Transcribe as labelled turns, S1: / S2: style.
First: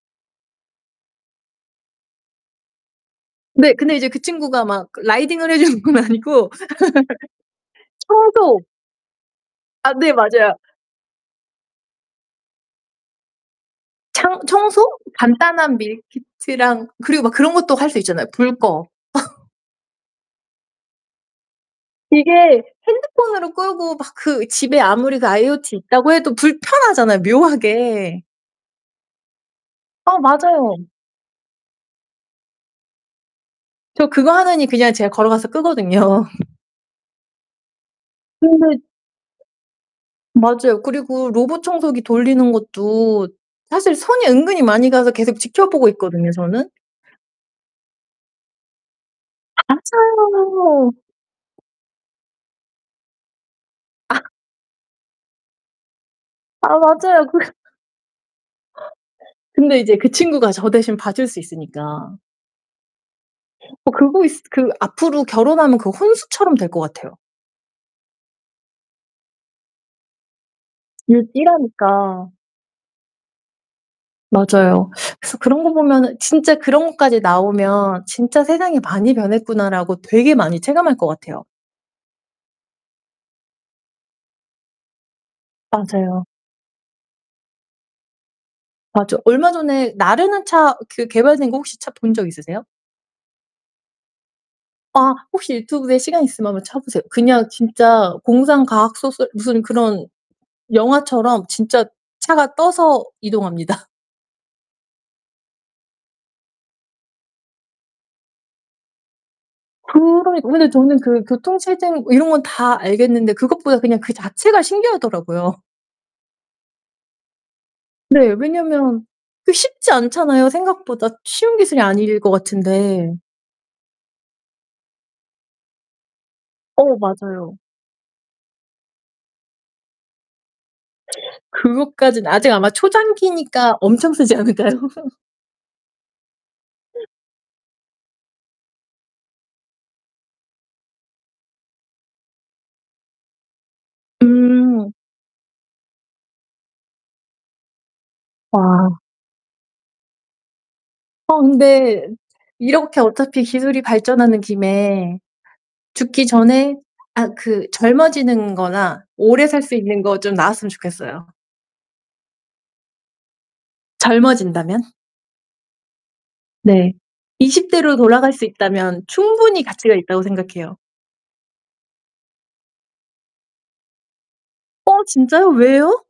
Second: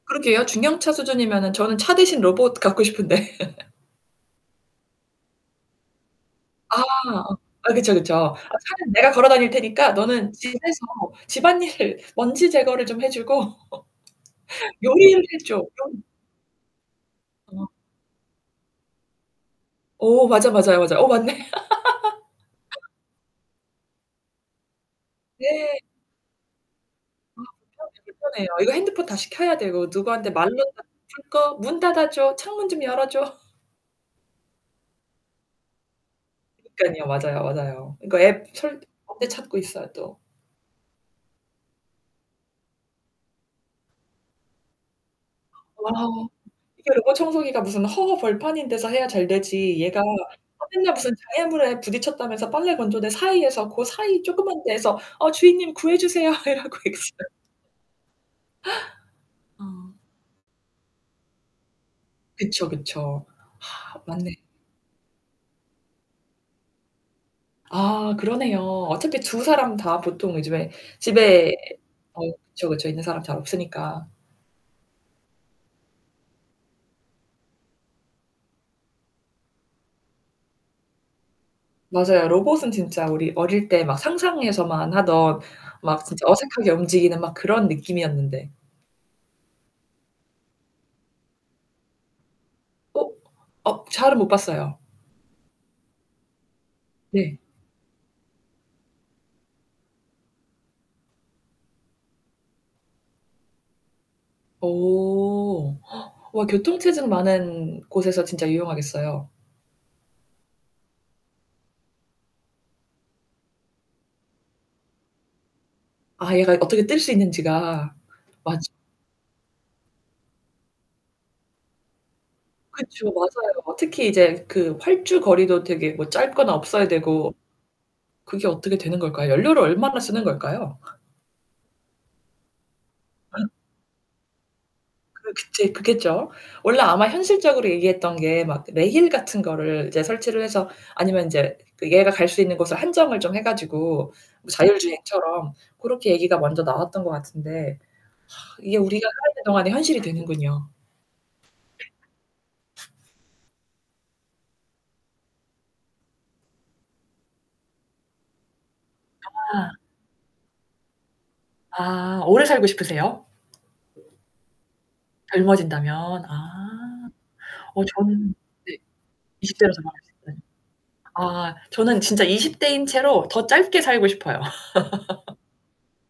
S1: 그러게요. 중형차 수준이면은 저는 차 대신 로봇 갖고 싶은데.
S2: 네. 근데 이제 그 친구가 막 그 라이딩을 해 주는 건 아니고
S1: 아. 아 그쵸, 그쵸. 아
S2: 청소
S1: "차는 내가 걸어 다닐 테니까
S2: 아 네.
S1: 너는
S2: 맞아요.
S1: 집에서 집안일을 먼지 제거를 좀 해 주고
S2: 창 청소?
S1: 요리를 해 줘."
S2: 간단한
S1: 좀.
S2: 밀키트랑 그리고 막 그런
S1: 어.
S2: 것도 할 수 있잖아요. "불 꺼."
S1: 오 맞아, 맞아요, 맞아요. 어 맞네.
S2: 이게 핸드폰으로 끄고 막 그 집에 아무리 그 IOT
S1: 네.
S2: 있다고 해도 불편하잖아요
S1: 아 불편해요,
S2: 묘하게.
S1: 불편해요. 이거 핸드폰 다시 켜야 되고
S2: 아
S1: 누구한테 말로 다
S2: 맞아요.
S1: 풀 거 거 "문 닫아줘. 창문 좀 열어줘."
S2: 저 그거 하느니 그냥 제가 걸어가서 끄거든요.
S1: 그러니깐요. 맞아요, 맞아요. 그러니까 앱
S2: 근데
S1: 설 언제 찾고 있어요 또.
S2: 맞아요. 그리고 로봇 청소기 돌리는 것도 사실 손이 은근히 많이 가서 계속 지켜보고
S1: 어.
S2: 있거든요 저는.
S1: 이게 로봇 청소기가 무슨 허허벌판인 데서 해야 잘
S2: 아
S1: 되지 얘가 아
S2: 맞아요.
S1: 맨날 무슨 장애물에 부딪혔다면서 빨래 건조대 사이에서 고 사이
S2: 아.
S1: 쪼끄만 데에서 "어 주인님 구해주세요."
S2: 아
S1: 이러고 있어.
S2: 맞아요. 그래 네. 근데
S1: 어.
S2: 이제 그 친구가 저 대신 봐줄 수 있으니까.
S1: 그쵸, 그쵸.
S2: 어 그거
S1: 맞네.
S2: 있 그 앞으로 결혼하면 그 혼수처럼 될 것 같아요.
S1: 아 그러네요. 어차피 두 사람 다 보통 요즘에
S2: 일
S1: 집에 어
S2: 일하니까.
S1: 그쵸, 그쵸 있는 사람 잘 없으니까.
S2: 맞아요. 그래서 그런 거 보면은 진짜 그런 것까지 나오면 '진짜 세상이 많이 변했구나.'라고 되게 많이 체감할 것 같아요.
S1: 맞아요. 로봇은 진짜 우리 어릴 때 막 상상에서만 하던 막
S2: 맞아요.
S1: 진짜 어색하게 움직이는 막 그런 느낌이었는데.
S2: 아 저 얼마 전에 나르는 차 그 개발된 거 혹시 차 본 적 있으세요?
S1: 어. 어 잘은 못 봤어요.
S2: 아 혹시 유튜브에 시간 있으면 한번 쳐 보세요.
S1: 네.
S2: 그냥 진짜 공상 과학 소설 무슨 그런 영화처럼 진짜 차가 떠서 이동합니다.
S1: 오. 와, 교통 체증 많은 곳에서 진짜 유용하겠어요.
S2: 그러니까 근데 저는 그 교통 체증 뭐 이런 건 다 알겠는데 그것보다 그냥 그 자체가 신기하더라고요.
S1: 아 얘가 이 어떻게 뜰 수 있는지가.
S2: 네.
S1: 맞아.
S2: 왜냐면 그 쉽지 않잖아요 생각보다 쉬운 기술이 아닐 것
S1: 그쵸.
S2: 같은데.
S1: 맞아요. 뭐 특히 이제 그 활주 거리도 되게 뭐 짧거나 없어야
S2: 어
S1: 되고.
S2: 맞아요.
S1: 그게 어떻게 되는 걸까요? 연료를 얼마나 쓰는 걸까요?
S2: 그것까지는 아직 아마
S1: 어.
S2: 초창기니까 엄청 쓰지 않을까요?
S1: 그게 제일 크겠죠. 원래
S2: 네.
S1: 아마 현실적으로 얘기했던 게 막 레일 같은 거를 이제 설치를 해서 아니면 인제 그 얘가 갈 수 있는 곳을 한정을 좀 해 가지고 뭐
S2: 음.
S1: 자율주행처럼 고렇게 얘기가 먼저 나왔던 것 같은데 이게
S2: 아.
S1: 우리가 살아 있는 동안의 현실이 되는군요. 네.
S2: 어 근데 이렇게 어차피 기술이 발전하는 김에 죽기 전에 아 그 젊어지는 거나 오래 살
S1: 아.
S2: 수 있는 거 좀 나왔으면 좋겠어요.
S1: 아. 오래 살고 싶으세요?
S2: 젊어진다면.
S1: 젊어진다면.
S2: 네.
S1: 아.
S2: 20
S1: 어
S2: 대로
S1: 저는
S2: 돌아갈 수
S1: 네.
S2: 있다면
S1: 20
S2: 충분히
S1: 대라서 뭐
S2: 가치가
S1: 알 수
S2: 있다고
S1: 데.
S2: 생각해요.
S1: 아 저는 진짜 20 대인 채로 더 짧게 살고 싶어요.
S2: 어 진짜요? 왜요?